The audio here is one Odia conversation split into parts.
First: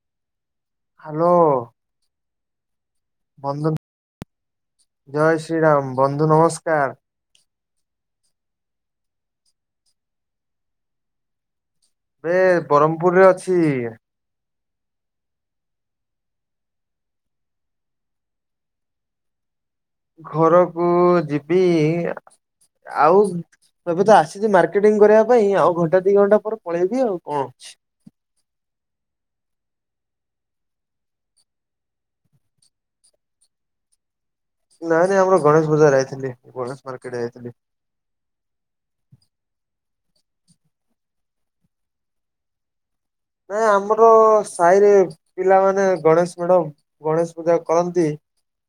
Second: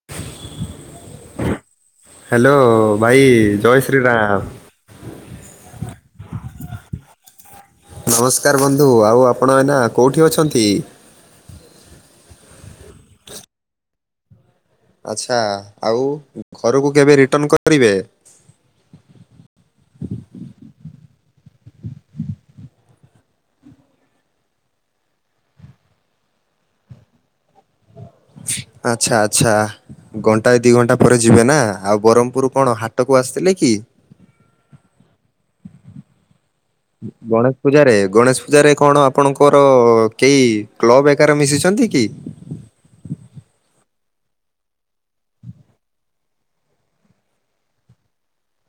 [inaudible] ହ୍ୟାଲୋ। ହ୍ୟାଲୋ, ଭାଇ ବନ୍ଧୁ ଜୟ ଶ୍ରୀ ରାମ। ଜୟ ଶ୍ରୀରାମ, ବନ୍ଧୁ ନମସ୍କାର। ନମସ୍କାର ବନ୍ଧୁ, ଆଉ ଆପଣ ଏଇନା କୋଉଠି ଅଛନ୍ତି? ଏବେ ବ୍ରହ୍ମପୁରରେ ଅଛି। ଆଚ୍ଛା, ଆଉ ଘରକୁ କେବେ ରିଟର୍ଣ୍ଣ କରିବେ? ଘରକୁ ଯିବି ଆଉ ଏବେ ତ ଆସିଛି ମାର୍କେଟିଂ କରିବା ପାଇଁ ଆଉ ଘଣ୍ଟା ଦି ଘଣ୍ଟା ପରେ ପଳେଇବି ଆଉ କଣ ଅଛି। ଆଚ୍ଛା ଆଚ୍ଛା। ଘଣ୍ଟାଏ ଦି ଘଣ୍ଟା ପରେ ଯିବେ ନା, ଆଉ ବ୍ରହ୍ମପୁର କଣ ହାଟକୁ ଆସିଥିଲେ କି? ନାଇଁ ନାଇଁ ଆମର ଗଣେଶ ପୂଜାରେ ଆଇଥିଲି। ଗଣେଶ ପୂଜାରେ ଗଣେଶ ପୂଜାରେ କଣ ଆପଣଙ୍କର କେହି କ୍ଲବ ହେକାରେ ମିଶିଛନ୍ତି କି? ନାଇଁ ଆମର ସାହିରେ ପିଲାମାନେ ଗଣେଶ ମେଢ଼ ଗଣେଶ ପୂଜା କରନ୍ତି,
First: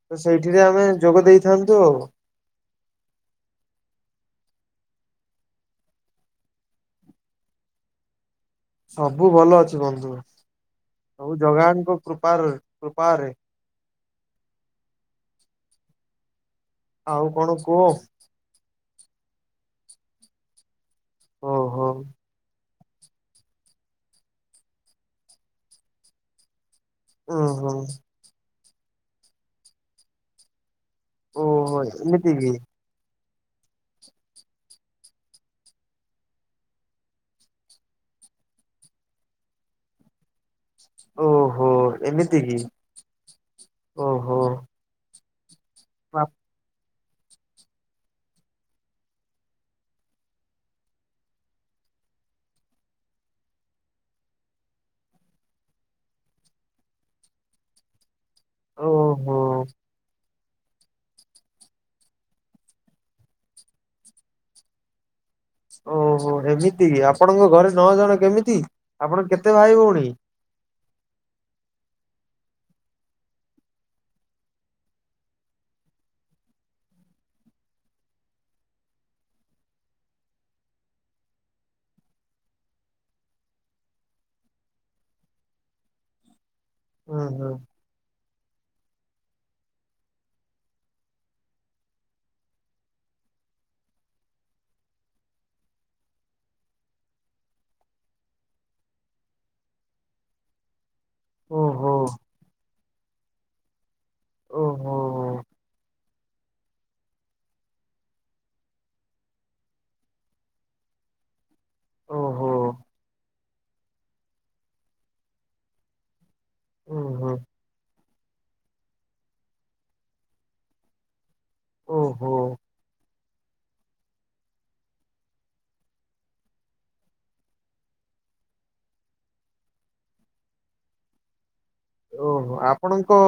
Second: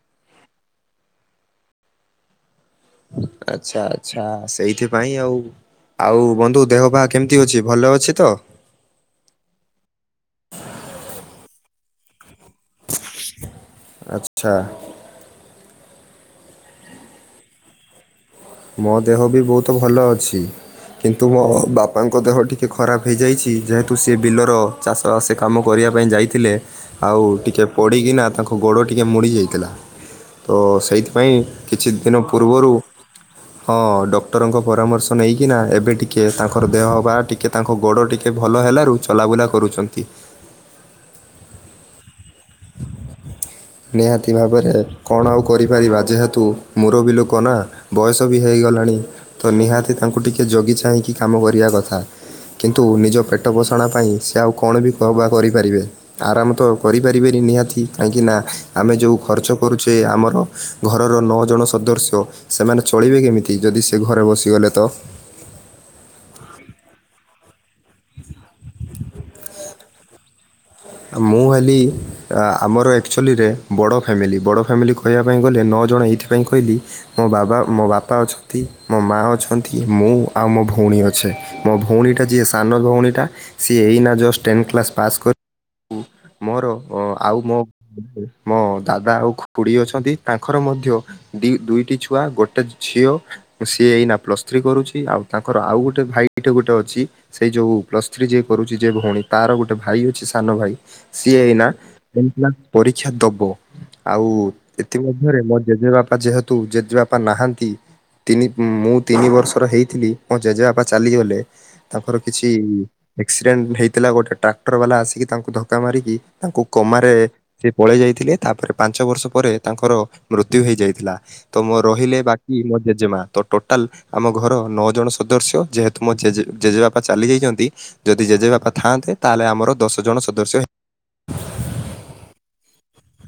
ତ ସେଇଥିରେ ଆମେ ଯୋଗ ଦେଇଥାନ୍ତୁ ଆଉ। ଆଚ୍ଛା, ଆଚ୍ଛା ସେଇଥିପାଇଁ ଆଉ। ଆଉ ବନ୍ଧୁ ଦେହ ପାହା କେମିତି ଅଛି, ଭଲ ଅଛି ତ? ସବୁ ଭଲ ଅଛି ବନ୍ଧୁ, ସବୁ ଭଗବାନଙ୍କ କୃପାରୁ କୃପାରେ। ଆଚ୍ଛା। ଆଉ କଣ କୁହ? ମୋ ଦେହ ବି ବହୁତ ଭଲ ଅଛି, କିନ୍ତୁ ମୋ ଓହୋ ବାପାଙ୍କ ଦେହ ଟି ଟିକେ ଖରାପ ହେଇଯାଇଛି, ଯେହେତୁ ସେ ବିଲର ଚାଷବାସ କାମ କରିବା ପାଇଁ ଯାଇଥିଲେ। ଆଉ ଟିକିଏ ଓହୋ। ପଡ଼ିକିନା ତାଙ୍କ ଗୋଡ଼ ଟିକେ ମୋଡି ଯାଇଥିଲା ତ ସେଇଥି ପାଇଁ ଓହୋ କିଛି ଦିନ ଏମିତି କି ପୂର୍ବରୁ ହଁ ଡକ୍ଟର୍ ଙ୍କ ପରାମର୍ଶ ନେଇକିନା ଏବେ ଟିକେ ତାଙ୍କର ଦେହ ବା ଟିକେ ତାଙ୍କ ଗୋଡ଼ ଟିକେ ଭଲ ହେଲାରୁ ଚଲାବୁଲା କରୁଛନ୍ତି। ଓହୋ! ଏମିତି କି? ନିହାତି ଓହୋ। ଭାବରେ କଣ ଆଉ କରିପାରିବା, ବାପ ଯେହେତୁ ମୁରବି ଲୋକ ନା, ବୟସ ବି ହେଇଗଲାଣି। ତ ନିହାତି ତାଙ୍କୁ ଟିକେ ଜଗି ଚାହିଁକି କାମ କରିବା କଥା। କିନ୍ତୁ ନିଜ ପେଟ ପୋଷାଣ ପାଇଁ ସେ ଆଉ କଣ ବି କ-ବା କରିପାରିବେ। ଆରାମ ତ କରିପାର ରିବେନି ନିହାତି କାହିଁକି ନା ଆମେ ଯୋଉ ଓହୋ ଖର୍ଚ୍ଚ କରୁଛେ ଆମର ଘରର ନଅ ଜଣ ସଦସ୍ୟ, ସେମାନେ ଚଳିବେ କେମିତି, ଯଦି ସେ ଘରେ ବସିଗଲେ ତ। ଓହୋ, ଏମିତି କି ଆପଣଙ୍କ ଘରେ ନଅ ଜଣ କେମିତି? ଆପଣ କେତେ ଭାଇ ଭଉଣୀ? ଆଉ ମୁଁ ହେଲି ଆ, ଆମର ଏକ୍ଚଲିରେ ବଡ଼ ଫ୍ୟାମିଲି, ବଡ଼ ଫ୍ୟାମିଲି କହିବା ପାଇଁ ଗଲେ ନଅ ଜଣ ଏଇଥିପାଇଁ କହିଲି ମୋ ବାବା ମୋ ବାପା ଅଛନ୍ତି, ମୋ ମା ଅଛନ୍ତି, ମୁଁ ଆଉ ମୋ ଭଉଣୀ ଅଛେ। ମୋ ଭଉଣୀ ଟା ଯିଏ ସାନ ଭଉଣୀ ଟା ସିଏ ଏଇନା ଜଷ୍ଟ ଟେନ୍ କ୍ଲାସ୍ ପାସ୍ କର କୁ ମୋର ଅ, ହୁଁ ଆଉ ହୁଁ ମୋ ମୋ ଦାଦା ଆଉ ଖୁଡି ଅଛନ୍ତି, ତାଙ୍କର ମଧ୍ୟ ଦି ଦୁଇଟି ଛୁଆ ଗୋଟେ ଝିଅ ସିଏ ଏଇନା ପ୍ଲସ୍ ଥ୍ରୀ କରୁଛି, ଆଉ ତାଙ୍କର ଆଉ ଗୋଟେ ଭାଇଟିଏ ଗୋଟେ ଅଛି ସେଇ ଯୋଉ ପ୍ଲସ୍ ଥ୍ରୀ ଯିଏ କରୁଚି ଯେ ଭଉଣୀ ତାର ଗୋଟେ ଭାଇ ଅଛି। ସେ ସାନ ଭାଇ ସିଏ ଏଇନା ଓହୋ ଟେନ୍ କ୍ଲାସ୍ ପରୀକ୍ଷା ଦବ। ଆଉ ଓହୋ ଏଥି ମଧ୍ଯରେ ମୋ ଜେଜେ ବାପା ଯେହେତୁ ଜେଜେବାପା ନାହାନ୍ତି। ତିନି ମୁଁ ତିନି ବର୍ଷର ହେଇଥିଲି ମୋ ଜେଜେବାପା ଚାଲିଗଲେ। ତାଙ୍କର କିଛି ଓହୋ ଏକ୍ସିରେଣ୍ଟ ହେଇଥିଲା ଗୋଟେ ଟ୍ରାକ୍ଟର୍ ବାଲା ଆସିକି ତାଙ୍କୁ ଧକ୍କା ମାରିକି ତାଙ୍କୁ କୋମାରେ ଓହୋ। ସିଏ ପଳେଇ ଯାଇଥିଲେ। ତାପରେ ପାଞ୍ଚ ବର୍ଷ ପରେ ତାଙ୍କର ମୃତ୍ୟୁ ହେଇଯାଇଥିଲା ତ ମୋ ରହିଲେ ଓହୋ ବାକି ମୋ ଜେଜେମା। ତ ଟୋଟାଲ ଆମ ଘର ନଅ ଜଣ ସଦସ୍ୟ ଯେହେତୁ ମୋ ଜେଜେ ଜେଜେବାପା ଚାଲିଯାଇଚନ୍ତି। ଯଦି ଜେଜେ ବାପା ଥାନ୍ତେ ତାହେଲେ ଆମର ଦଶ ଜଣ ସଦସ୍ୟ ହେ ଓହୋ! ଆପଣଙ୍କ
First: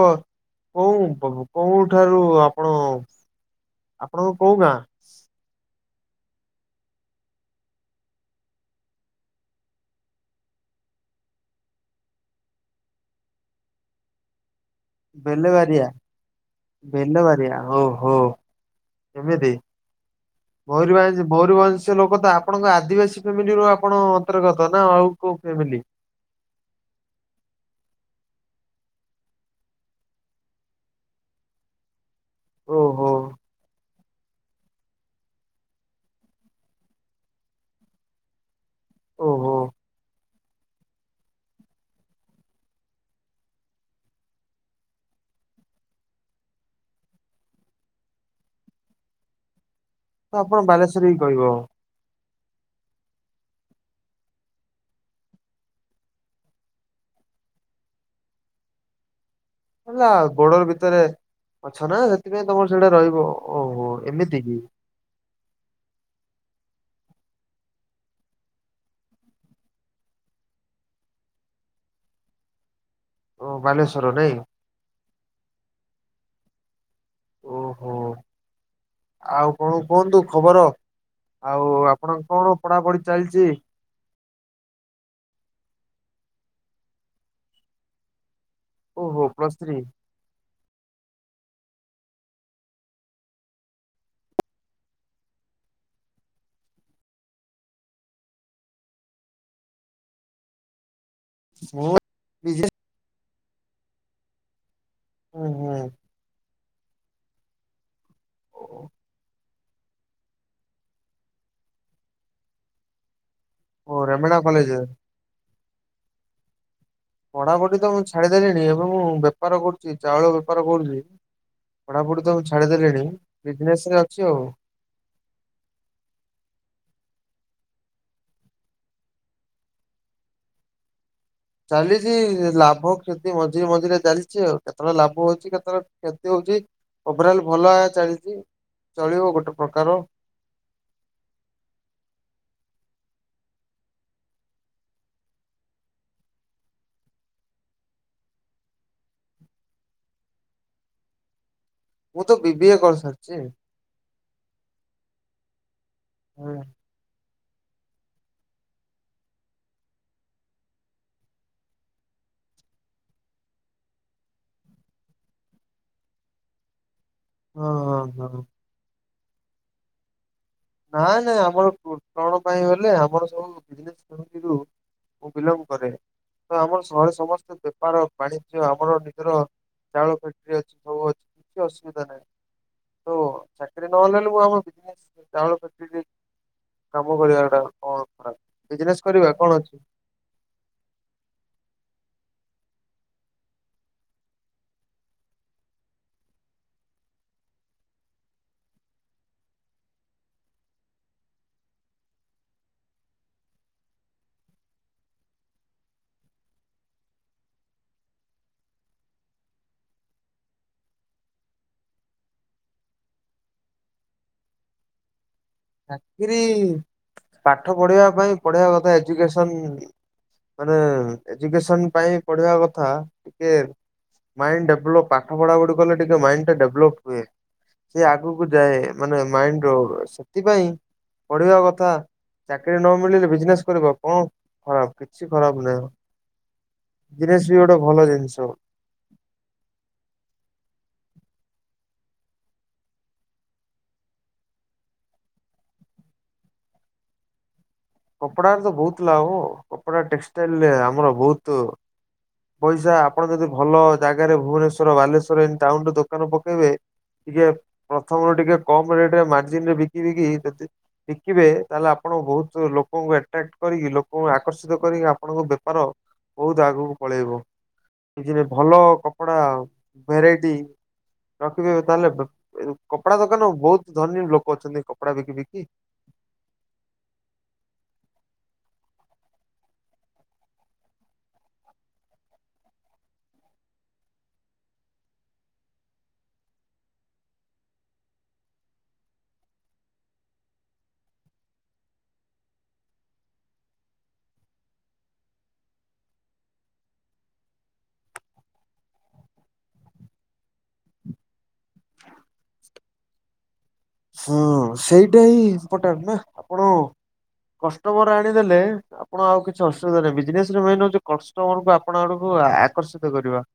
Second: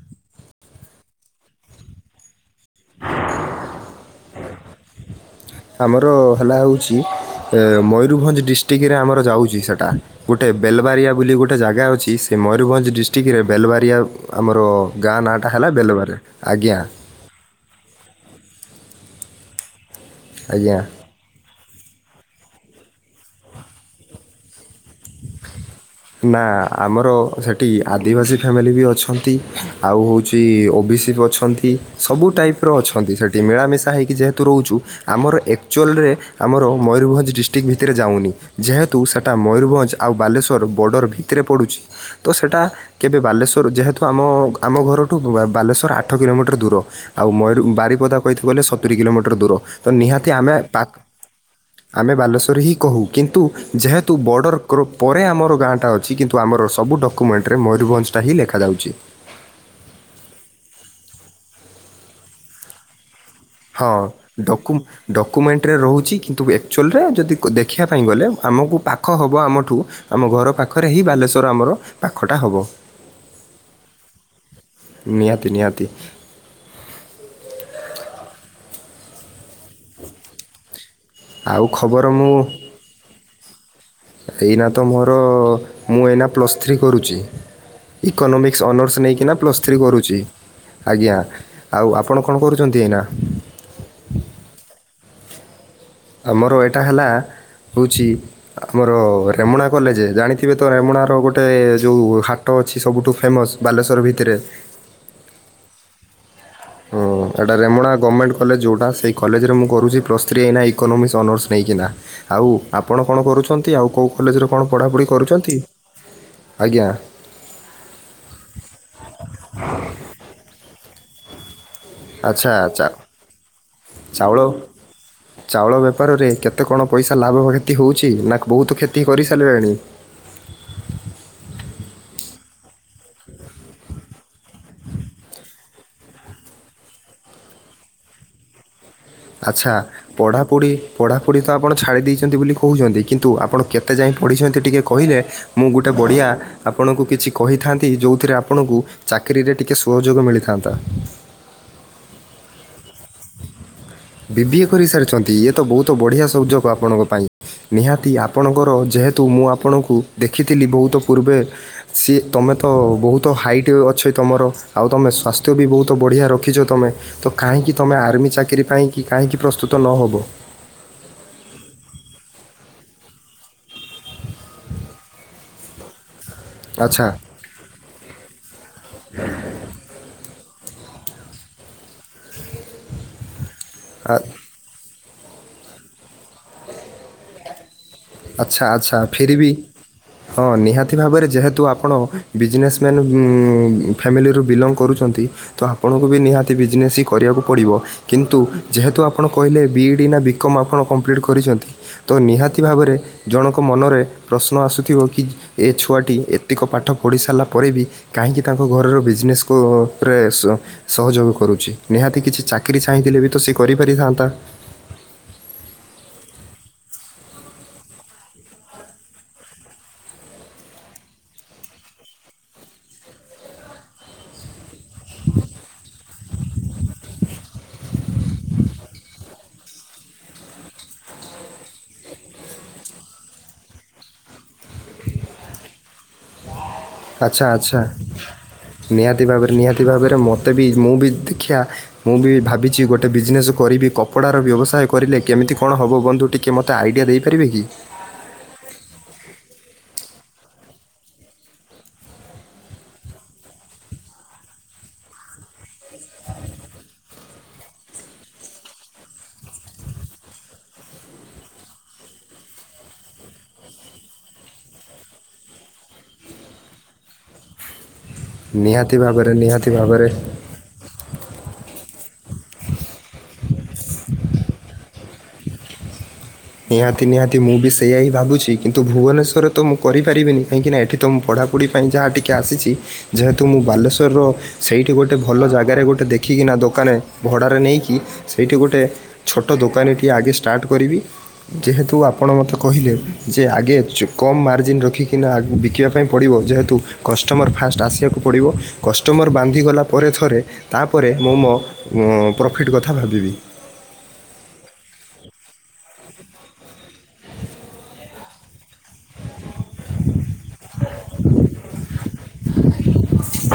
କୋଉଁ କୋହୁ କୋଉଠାରୁ ଆପଣ ଆପଣଙ୍କ କୋଉ ଗାଁ? ଆମର ହେଲା ହଉଛି ଏ ମୟୂରଭଞ୍ଜ ଡିଷ୍ଟ୍ରିକ୍ଟରେ ଆମର ଯାଉଛି ସେଟା। ଗୋଟେ ବେଲବାରିଆ ବୋଲି ଗୋଟେ ଜାଗା ଅଛି, ସେ ମୟୂରଭଞ୍ଜ ଡିଷ୍ଟ୍ରିକ୍ ଟରେ ବେଲବାରିଆ ଆମର ଗାଁ ନାଁଟା ହେଲା ବେଲବାରିଆ ବେଲବାରେ ଆଜ୍ଞା। ବେଲବାରିଆ ହଉ ହଉ ଏମିତି ଆଜ୍ଞା ମୟୂରଭଞ୍ଜ ମୟୂରଭଞ୍ଜ ସେ ଲୋକ ତ ଆପଣଙ୍କ ଆଦିବାସୀ ଫ୍ୟାମିଲି ର ଆପଣ ଅନ୍ତର୍ଗତ ନା ଆଉ କୋଉ ଫ୍ୟାମିଲି? ନା ଆମର ସେଠି ଆଦିବାସୀ ଫ୍ୟାମିଲି ବି ଅଛନ୍ତି, ଆଉ ହଉଛି ଓ ବି ସି ବି ଅଛ ଛନ୍ତି, ସବୁ ଟାଇପ୍ ର ଓହୋ ଅଛନ୍ତି ସେଠି ମିଳାମିଶା ହେଇକି ଯେହେ ତୁ ରହୁଛୁ ଆମର ଏକ୍ଚୁଲରେ ଆମର ମୟୂରଭଞ୍ଜ ଡିଷ୍ଟ୍ରିକ୍ ଭିତରେ ଯାଉନି। ଯେହେତୁ ସେଟା ଓହୋ ମୟୂରଭଞ୍ଜ ଆଉ ବାଲେଶ୍ୱର ବର୍ଡ଼ର ଭିତରେ ପଡ଼ୁଛି ତ ସେଟା କେବେ ବାଲେଶ୍ଵର ଯେହେତୁ ଆମ ଆମ ଘରଠୁ ବା-ବାଲେଶ୍ଵର ଆଠ କିଲୋମିଟର ଦୂର। ଆଉ ମୟୁରୁ ବାରିପଦା କହିଥିବ ଗଲେ ସତୁରି କିଲୋମିଟର ଦୂର ତ ନିହାତି ଆମେ ଆପଣ ପାକ୍ ବାଲେଶ୍ଵରୀ ହିଁ କହିବ ଆମେ ବାଲେଶ୍ୱର ହିଁ କହୁ କିନ୍ତୁ ଯେହେତୁ ବର୍ଡ଼ର କର ପରେ ଆମର ଗାଁଟା ଅଛି କିନ୍ତୁ ଆମର ସବୁ ଡକୁ୍ମେଣ୍ଟରେ ମୟୂରଭଞ୍ଜଟା ହିଁ ଲେଖାଯାଉଛି। ହେଲା ବୋର୍ଡ଼ର ଭିତରେ ଅଛ ନା ସେଥିପାଇଁ ତମର ସେଟା ରହିବ। ଓହୋ ହଁ ଏମିତି କି ଡକୁ ଡକୁୁମେଣ୍ଟରେ ରହୁଛି କିନ୍ତୁ ଆକ୍ଚୁଆଲରେ ଯଦି ଦେଖିବା ପାଇଁ ଗଲେ ଆମକୁ ପାଖ ହେବ ଆମଠୁ। ଆମ ଘର ପାଖରେ ହିଁ ବାଲେଶ୍ଵର ଆମର ପାଖଟା ହବ। ଓ ବାଲେଶ୍ଵର ନାଇଁ। ନିହାତି ନିହାତି। ଓହୋ ଆଉ କଣ କୁହନ୍ତୁ ଖବର। ଆଉ ଖବର ଆପଣଙ୍କ ମୁଁ କଣ ପଢାପଢି ଚାଲିଛି? ଏଇନା ତ ମୋର ମୁଁ ଏଇନା ପ୍ଲସ୍ ଥ୍ରୀ କରୁଛି। ଇକୋନୋମିକ୍ସ ଅନର୍ସ ନେଇକିନା ପ୍ଲସ୍ ଥ୍ରୀ କରୁଛି। ଆଜ୍ଞା ଆଉ ଆପଣ କଣ କରୁଚନ୍ତି ଏଇନା? ଆମର ଏଟା ହେଲା। ହଉଛି ଆମର ରେମଣା କଲେଜ ଜାଣିଥିବେ ତ ରେମଣାର ଗୋ ଗୋଟେ ମୁଁ ଯଉ ହାଟ ବିଜେ ଅଛି ସବୁଠୁ ଫେମସ୍ ବାଲେଶ୍ଵର ଭିତରେ। ହୁଁ ହୁଁ। ହଁ ଏଟା ରେମୁଣା ଗମେଣ୍ଟ କଲେଜ ଯୋଉଟା ସେଇ କଲେଜରେ ମୁଁ କରୁଛି ପ୍ ଥ୍ରୀ ଏଇନା ଇୋକୋନୋମିକ୍ସ ଅନର୍ସ ନେଇକିନା ଆଉ ଆପଣ କଣ କରୁଛନ୍ତି। ତି ଆଉ ଓ କେଉଁ ରେମେଣା କଲେଜରେ କଣ କଲେଜ ପଢ଼ାପଢ଼ି କରୁଛନ୍ତି ଆଜ୍ଞା। ପଢାପଢି ତ ମୁଁ ଛାଡିଦେଲିଣି ଏବେ ମୁ ବେପାର କରୁଛି ଚାଉଳ ବେପାର କରୁଛି। ପଢାପଢି ତ ମୁଁ ଆଚ୍ଛା ଆଚ୍ଛା ଛାଡିଦେଲିଣି ବିଜନେସରେ ଅଛି ଚାଉଳ ଆଉ। ଚାଉଳ ବେପାରରେ କେତେ କଣ ପଇସା ଲାଭ କ୍ଷତି ହେଉଛି ନା ବହୁତ କ୍ଷତି କରିସାରିଲେଣି। ଚାଲିଛି ଲାଭ କ୍ଷତି ମଝିରେ ମଝିରେ ଚାଲିଛି ଆଉ କେତେବେଳେ ଲାଭ ହଉଛି କେତେବେଳେ କ୍ଷତି ହଉଛି। ଓଭରାଲ୍ ଭଲା ଚାଲିଛି। ଚଳିବ ଗୋଟେ ଆଚ୍ଛା। ପ୍ରକାର ପଢ଼ାପଢ଼ି ପଢ଼ାପଢ଼ି ତ ଆପଣ ଛାଡ଼ି ଦେଇଛନ୍ତି ବୋଲି କହୁଛନ୍ତି କିନ୍ତୁ ଆପଣ କେତେ ଯାଏଁ ପଢ଼ିଛନ୍ତି ଟିକିଏ କହିଲେ? ମୁଁ ଗୋଟେ ବଢିଆ ଆପଣଙ୍କୁ କିଛି କହିଥାନ୍ତି ଯଉଥିରେ ଆପଣଙ୍କୁ ଚାକିରିରେ ଟିକେ ସହଯୋଗ ମିଳିଥାନ୍ତା। ମୁଁ ତ ବି ବିି ଏ କରିସାରିଛି। ବିିବିଏ କରି ସାରିଛନ୍ତି ଇଏ ତ ବହୁତ ବଢିଆ ହଁ ସଉଯୋଗ ଆପଣଙ୍କ ପାଇଁ। ନିହାତି ଆପଣଙ୍କର ଯେହେତୁ ମୁଁ ଆପଣଙ୍କୁ ଦେଖିଥିଲି ବହୁତ ପୂର୍ବେ। ସିଏ ତୁମେ ତ ବହୁତ ହାଇଟ୍ ଅଛି ତମର ଆଉ ତମେ ସ୍ୱାସ୍ଥ୍ୟ ବି ବହୁତ ବଢ଼ିଆ ରଖ ରଖିଛ ତମେ ତ ହଁ ହଁ ହଁ। ପାଇଁକି କାହିଁକି ପ୍ରସ୍ତୁତ ନହବ। ନାଇ ନାଇ ଆମର କଣ ପାଇଁ କହିଲେ ଆମର ସବୁ [unintelligible] ବିଲଙ୍ଗ କରେ ତ ଆମର ଆଚ୍ଛା ସହରେ ସମ ବେପାର ବାଣିଜ୍ୟ ଆମର ନିଜର ଚାଉଳ ଫ୍ୟାକ୍ଟ୍ରି ଅଛି ସବୁ ଅଛି କିଛି ଅସୁବିଧା ନାହିଁ। ତ ଚାକରି ନ ଆ- ହେଲେ [unintelligible] ଚାଉଳ ଫ୍ୟାକ୍ଟ୍ରି ଦେ କାମ କରିବା ଟା। କଣ ଖରାପ ଆଚ୍ଛା ବିଜନେସ ଆଚ୍ଛା ଫିରବି। ହଁ ନିହାତି ଭାବରେ ଯେହେତୁ ଆପଣ ବିଜନେସମ୍ୟାନ୍ ଫ୍ୟାମିଲିରୁ ବିଲଙ୍ଗ କରୁଛନ୍ତି। ତ ଆପଣଙ୍କୁ ବି ନିହାତି ବିଜନେସ ହି କରିବାକୁ ପଡିବ। କିନ୍ତୁ ଯେହେତୁ ଆପଣ କହିଲେ ବିଇ ଡ଼ି ନା ବିକମ୍ ଆପଣ କମ୍ପ୍ଲିଟ୍ କରିଛନ୍ତି। ତ ନିହାତି ଭାବରେ ଜଣଙ୍କ ମନରେ ପ୍ରଶ୍ନ ଆସୁଥିବ କି ଏ ଛୁଆଟି ଏତିକ ପାଠ ପଢ଼ି ସାରିଲା ପରେ ବି କାହିଁକି ତାଙ୍କ ଘରର ବିଜନେସକୁ ପ୍ରେ ସ ସହଯୋଗ କରୁଛି ନିହାତି କିଛି ଚାକିରି ଚାହିଁଥିଲେ ବି ତ ସେ କରିପାରିଥାନ୍ତା। ଚାକିରି ପାଠ ପଢିବା ପାଇଁ ପଢେଇବା କଥା ଏଜୁକସନ ମାନେ ଏଜୁକସନ ପାଇଁ ପଢିବା କଥା ଟିକେ ମାଇଣ୍ଡ ଡେଭଲପ ପାଠ ପଢାପଢ଼ି ଗଲେ ଟିକେ ମାଇଣ୍ଡଟା ଡେଭଲପ୍ ହୁଏ। ସେ ଆଗକୁ ଯାଏ ମାନେ ମାଇଣ୍ଡ ର ସେଥିପାଇଁ ପଢିବା କଥା। ଚାକିରି ନ ମିଳିଲେ ବିଜନେସ କର କଣ ଖରାପ କିଛି ଖରାପ ନାହିଁ। ଆଚ୍ଛା ବିଜିନେସ ବି ଗୋଟେ ଆଚ୍ଛା ଭଲ ଜିନିଷ। ନିହାତି ଭାବରେ ନିହାତି ଭାବରେ ମୋତେ ବି ମୁଁ ବି ଦେଖିବା ମୁଁ ବି ଭାବିଛି ଗୋଟେ ବିଜନେସ୍ କରିବି କପଡ଼ାର ବ୍ୟବସାୟ କରିଲେ କେମିତି କଣ ହବ ବନ୍ଧୁ ଟିକ କେ ମୋତେ ଆଇଡ଼ିଆ ଦେଇପାରିବେ କି? କପଡାରା ରେ ତ ବହୁତ ଲାଭ କପଡା ଟେକ୍ସଟାଇଲ ଆମର ବହୁତ ପଇସା ଆପଣ ଯଦି ଭଲ ଜାଗାରେ ଭୁବନେଶ୍ଵର ବାଲେଶ୍ଵର ଏ ଟାଉନରେ ଦୋକାନ ପକେଇବେ ଟିକେ ପ୍ରଥମରୁ ଟିକେ କମ ରେଟରେ ମାର୍ଜିିନରେ ବିକି ଵିକି [unintelligible] ବିକିବେ ତାହେଲେ ଆପଣ ବହୁତ ଲୋକଙ୍କୁ ଆଟ୍ରାକ୍ଟ କରିକି ଲୋକଙ୍କୁ ଆକର୍ଷିତ କରିକି ଆପଣଙ୍କ ବେପାର ବହୁତ ଆଗକୁ ପଳେଇବ କି ଭଲ ନିହାତି ଭାବରେ କପଡା ନିହାତି ଭାବରେ ଭେରାଇଟି ରଖିବେ ତାହେଲେ [unintelligible] କପଡା ଦୋକାନ ଆଉ ବହୁତ ଧନୀ ଲୋକ ଅଛନ୍ତି କପଡା ବିକି ବିକି ନିହାତି ନିହାତି ମୁଁ ବି ସେଇଆ ହିଁ ଭାବୁଛି କିନ୍ତୁ ଭୁବନେଶ୍ୱର ତ ମୁଁ କରିପାରିବିନି କାହିଁକିନା ଏଠି ତ ମୁଁ ପଢ଼ାପଢ଼ି ପାଇଁ ଯାହା ଟିକିଏ ଆସିଛି ଯେହେତୁ ମୁଁ ବାଲେଶ୍ୱରର ସେଇଠି ଗୋଟେ ଭଲ ଜାଗାରେ ଗୋଟେ ଦେଖିକିନା ଦୋକାନ ଭଡ଼ାରେ ନେଇକି ସେଇଠି ଗୋଟେ ଛୋଟ ଦୋକାନ ଟିିଏ ଆଗେ ଷ୍ଟାର୍ଟ କରିବି। ଯେହେତୁ ଆପଣ ମତେ କହିଲେ ଯେ ଆଗେ କମ୍ ମାର୍ଜିନ୍ ରଖିକିନା ବିକିବା ପାଇଁ ପଡ଼ିବ ଯେହେତୁ କଷ୍ଟମର୍ ଫାଷ୍ଟ ଆସିବାକୁ ପଡ଼ିବ କଷ୍ଟମର ବାନ୍ଧିଗଲା ପରେ ଥରେ ତାପରେ ମୁଁ ମୋ ଉଁ ପ୍ରଫିଟ୍ କଥା ଭାବିବି। ହଁ ସେଇଟା ହିଁ ଇମ୍ପୋର୍ଟାଣ୍ଟ ନା ଆପଣ କଷ୍ଟମର ଆଣିଦେଲେ। ଆପଣ ଆଉ କିଛି ଅସୁବିଧା ନାହିଁ ବିଜନେସ ରେ ମନ୍ ହଉଛି କଷ୍ଟମର କୁ ଆପଣ ଆଡକୁ ଆକର୍ଷିତ କରିବା।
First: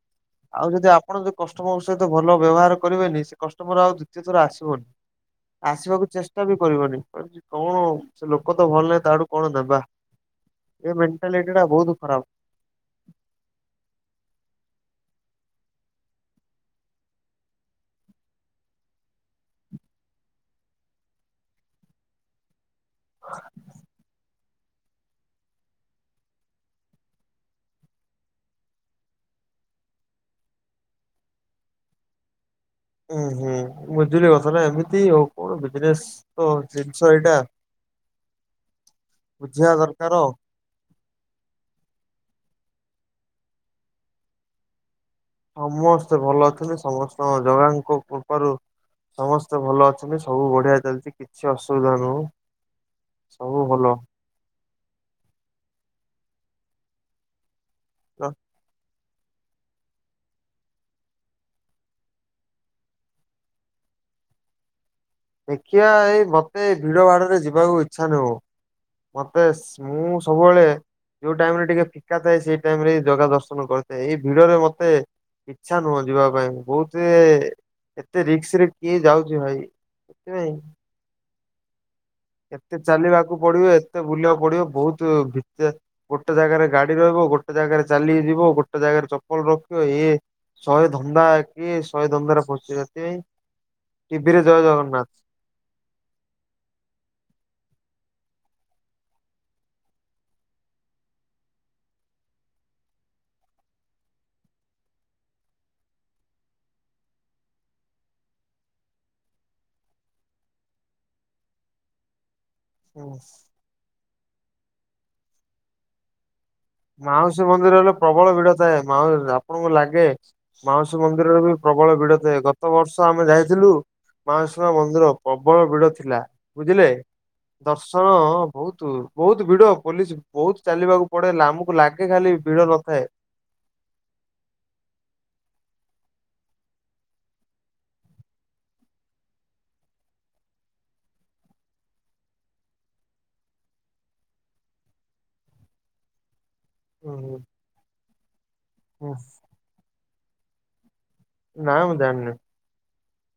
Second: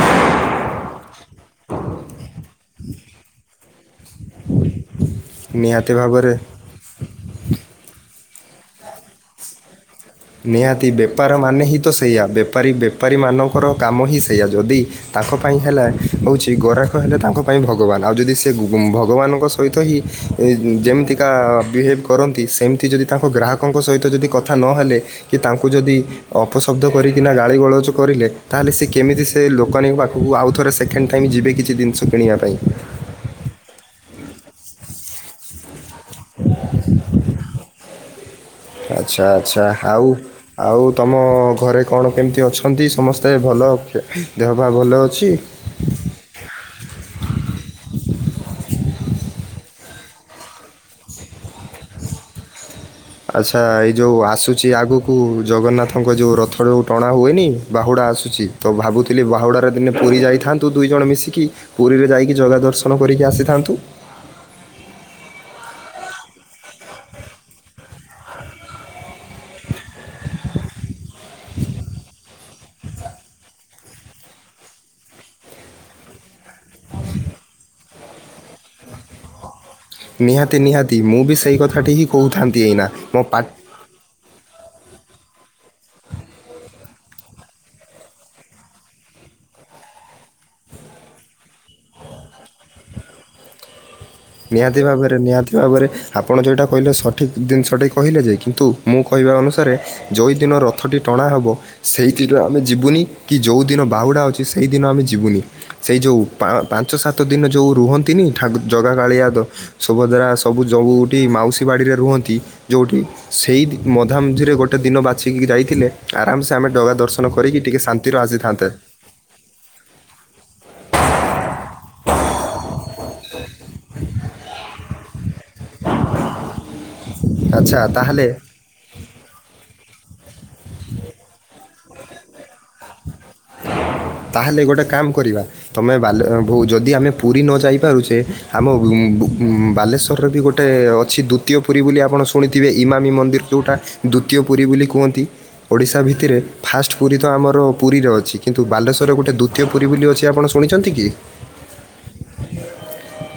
ଆଉ ଯଦି ଆପଣ ଯୋଉ କଷ୍ଟମରଙ୍କ ସହିତ ଭଲ ବ୍ୟବହାର କରିବେନି ସେ କଷ୍ଟମର ଆଉ ଦ୍ୱିତୀୟ ଥର ଆସିବନି। ହୁଁ ଆସିବାକୁ ଚେଷ୍ଟା ବି କରିବନି କଣ ସେ ଲୋକ ତ ଭଲ ନାହିଁ ତାଠୁ କଣ ଦେବା ନିହାତି ବେପାର ମାନେ ହିଁ ତ ସେଇଆ ଖରାପ। ବେପାରୀ ବେପାରୀମାନଙ୍କର କାମ ହିଁ ସେଇଆ ଯଦି ତାଙ୍କ ପାଇଁ ହେଲା ହଉଛି ଗରାଖ ହେଲେ ତାଙ୍କ ପାଇଁ ଭଗବାନ ଆଉ ଯଦି ସେ ଭଗବାନଙ୍କ ସହିତ ହିଁ ଏ ଯେମିତିକା ବିହେଭ୍ କରନ୍ତି ସେମିତି ଯଦି ତାଙ୍କ ଗ୍ରାହକଙ୍କ ସହିତ ଯଦି କଥା ନହେଲେ କି ତାଙ୍କୁ ଯଦି ଅପଶବ୍ଦ କରିକିନା ଗାଳି ଗୋଳଜ କରିଲେ ତାହେଲେ ସି କେମିତି ସେ ଲୋକାନୀଙ୍କ ପାଖକୁ ଆଉ ଥରେ ସେ କେଣ୍ଡ ଟାଇମ ଯିବେ କିଛି ଜିନିଷ କିଣିବା ପାଇଁ ହୁଁ ହୁଁ ବୁଝିଲି କଥା ନା ଏମିତି ଆଉ କଣ ବିଜନେସ ତ ଜିନିଷ ଏଇଟା ଆଚ୍ଛା ଆଚ୍ଛା ବୁଝିବା ଆଉ ଦରକାର ଆଉ ତମ ଘରେ କଣ କେମିତି ଅଛନ୍ତି ସମସ୍ତେ ଭଲ ଦେହପା ଭଲ ଅଛି? ସମସ୍ତେ ଭଲ ଅଛନ୍ତି ସମସ୍ତଙ୍କ ଜଗାଙ୍କ କୃପାରୁ ସମସ୍ତେ ଭଲ ଅଛନ୍ତି ସବୁ ବଢିଆ ଚାଲିଛି କିଛି ଅସୁବିଧା ନୁହୁଁ। ଆଚ୍ଛା ଏଇ ଯେଉଁ ଆସୁଛି ଆଗକୁ ଜଗନ୍ନାଥଙ୍କ ଯେଉଁ ରଥ ଟଣା ଯେଉଁ ଟଣା ହୁଏନି। ବାହୁଡ଼ା ଆସୁଛି ତ ଭାବୁ ଥିଲି ବାହୁଡ଼ାରେ ଦିନେ ପୁରୀ ଯାଇଥାନ୍ତୁ ଦୁଇ ଜଣ ମିଶିକି ପୁରୀରେ ଯାଇକି ଜାଗା ଦର୍ଶନ କରିକି ଆସିଥାନ୍ତୁ। ଦେଖିଆ ଏଇ ମତେ ଭିଡ ଭାଡରେ ଯିବାକୁ ଇଚ୍ଛା ନୁହଁ। ମତେ ମୁଁ ସବୁ ବେଳେ ଯୋଉ ଟାଇମ ରେ ଟିକେ ଫାଙ୍କା ଥାଏ ସେଇ ଟାଇମ ରେ ଜଗା ଦର୍ଶନ କରିଥାଏ। ଏଇ ଭିଡ଼ ରେ ମୋତେ ଇଚ୍ଛା ନୁହଁ ଯିବା ପାଇଁ। ବହୁତ ହିଁ ଏତେ ରିକ୍ସ ରେ କିଏ ଯାଉଛି ଭାଇ। ସେଥିପାଇଁ ନିହାତି ନିହାତି ମୁଁ ବି ସେଇ କଥାଟି ହିଁ କହୁଥାନ୍ତି ଏତେ ଏଇନା। ମୋ ଚାଲିବାକୁ ପାଟି ପଡିବ ଏତେ ବୁଲିବାକୁ ପଡ଼ିବ। ବହୁତ ଭିତ ଗୋଟେ ଜାଗାରେ ଗାଡି ରହିବ, ଗୋଟେ ଜାଗାରେ ଚାଲିକି ଯିବ, ଗୋଟେ ଜାଗାରେ ଚପଲ ରଖିବ ଇଏ ଶହେ ଧନ୍ଦା କିଏ ଶହେ ଧନ୍ଦା ପଶୁଛି ସେଥିପାଇଁ ଟିଭିରେ ଜୟ ନିହାତି ଭାବରେ ଜଗନ୍ନାଥ। ନିହାତି ଭାବରେ ଆପଣ ଯେଉଁଟା କହିଲେ ସଠିକ୍ ଜିନିଷ ଟେ କହିଲେ ଯେ, କିନ୍ତୁ ମୁଁ କହିବା ଅନୁସାରେ ଯେଉଁଦିନ ରଥଟି ଟଣା ହେବ ସେଇଦିନ ଆମେ ଯିବୁନି କି ଯୋଉ ଦିନ ବାହୁଡା଼ ଅଛି ସେଇଦିନ ଆମେ ଯିବୁନି। ସେଇ ଯୋଉ ପାଞ୍ଚ ସାତ ଦିନ ଯଉ ରୁହନ୍ତିନି ଠାକୁ ଜଗା କାଳିଆ, ସୁଭଦ୍ରା ସବୁ ଜଉଠି ମାଉସୀ ବାଡ଼ିରେ ରୁହନ୍ତି ଯେଉଁଠି। ସେଇ ମଧାମଝିରେ ଗୋଟେ ଦିନ ବାଛିକି ଯାଇଥିଲେ ଆରାମସେ ଆମେ ଜଗା ଦର୍ଶନ କରିକି ଟିକେ ଶାନ୍ତିରୁ ଆସିଥାନ୍ତେ। ହଁ ଆପଣଙ୍କୁ ଲାଗେ ମାଉସୀ ମନ୍ଦିରରେ ବି ପ୍ରବଳ ଭିଡ଼ ଥାଏ। ଗତ ବର୍ଷ ଆମେ ଯାଇଥିଲୁ ମହାସନା ମନ୍ଦିର ପ୍ରବଳ ଭିଡ ଥିଲା ବୁଝିଲେ। ଆଚ୍ଛା ଦର୍ଶନ ତାହେଲେ ବହୁତ ବହୁତ ଭିଡ଼ ପୋଲିସ ବହୁତ ଚାଲିବାକୁ ପଡ଼େ ଲା ଆମକୁ ଲାଗେ ଖାଲି ଭିଡ଼ ନଥାଏ। ତାହେଲେ ଗୋଟେ କାମ କରିବା। ତୁମେ ବ ଯଦି ଆମେ ପୁରୀ ନ ଯାଇ ପାରୁଛେ ଆମ ବାଲେଶ୍ଵରରେ ବି ଗୋଟେ ଅଛି ଦ୍ୱତୀୟ ପୁରୀ ବୋଲି ଆପଣ ଶୁଣିଥିବେ ଇମାମୀ ମନ୍ଦିର ଯେଉଁଟା ଦ୍ୱତୀୟ ପୁରୀ ବୋଲି କୁହନ୍ତି। ଓଡ଼ିଶା ଭିତରେ ଫାଷ୍ଟ ପୁରୀ ତ ଆମର ପୁରୀରେ ଅଛି। କିନ୍ତୁ ବାଲେଶ୍ୱର ଦ୍ଵିତୀୟ ପୁରୀ ବୋଲି ଅଛି ଆପଣ ଶୁଣିଛନ୍ତି କି? ନାଁ ମୁଁ ଜାଣିନି।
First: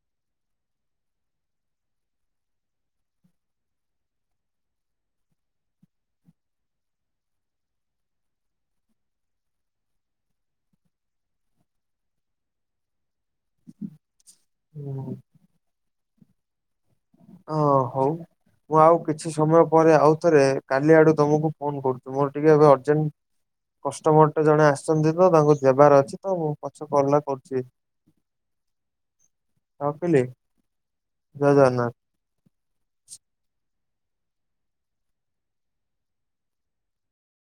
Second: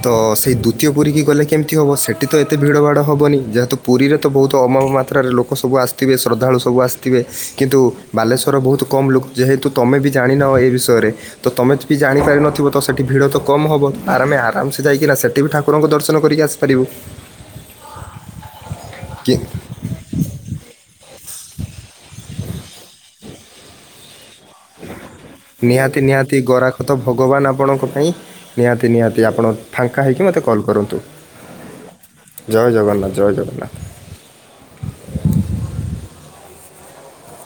ତ ସେଇ ଦ୍ଵିତୀୟ ପୁରୀ କି ଗଲେ କେମିତି ହବ? ସେଠି ତ ଏତେ ଭିଡ଼ ଭାଡ଼ ହବନି। ଯେହେତୁ ପୁରୀରେ ତ ବହୁତ ଅମବ ମାତ୍ରାରେ ଲୋକ ସବୁ ଆସିଥିବେ, ଶ୍ରଦ୍ଧାଳୁ ସବୁ ଆସିଥିବେ। କିନ୍ତୁ ବାଲେଶ୍ୱର ବହୁତ କମ୍ ଲୋକ ଯେହେତୁ ତମେ ବି ଜା ଜାଣିନ ଏ ବିଷୟରେ। ତ ତମେ ବି ଜାଣି ପାରିନଥିବ ତ ସେଠି ଭିଡ଼ ତ କମ ହବ। ଆରେ ଆରାମ ସେ ଯାଇକିନା ସେଠି ବି ଠାକୁରଙ୍କୁ ଦର୍ଶନ କରିକ ଆସି ପାରିବୁ। ଓଃ ହଉ। ମୁଁ ଆଉ କିଛି କି ସମୟ ପରେ ଆଉ ଥରେ କାଲି ଆଡ଼ ତମକୁ ଫୋନ କରୁଛି। ମୋର ଟିକେ ଏବେ ଅର୍ଜେଣ୍ଟ କଷ୍ଟମର ଟେ ଜଣେ ଆସିଛନ୍ତି ତ ତାଙ୍କୁ ଦେବାର ନିହାତି ଅଛି ତ ନିହାତି ମୁଁ ପଛେ ଗରାଖ ତ କଲଟା ଭଗବାନ କରୁଛି ଆପଣଙ୍କ ପାଇଁ। ନିହାତି ନିହାତି ଆପଣ ଫାଙ୍କା ରଖିଲି। ହେଇକି ମୋତେ କଲ୍ କରନ୍ତୁ। ଜୟ ଜଗନ୍ନାଥ। ଜୟ ଜଗନ୍ନାଥ ଜୟ ଜଗନ୍ନାଥ।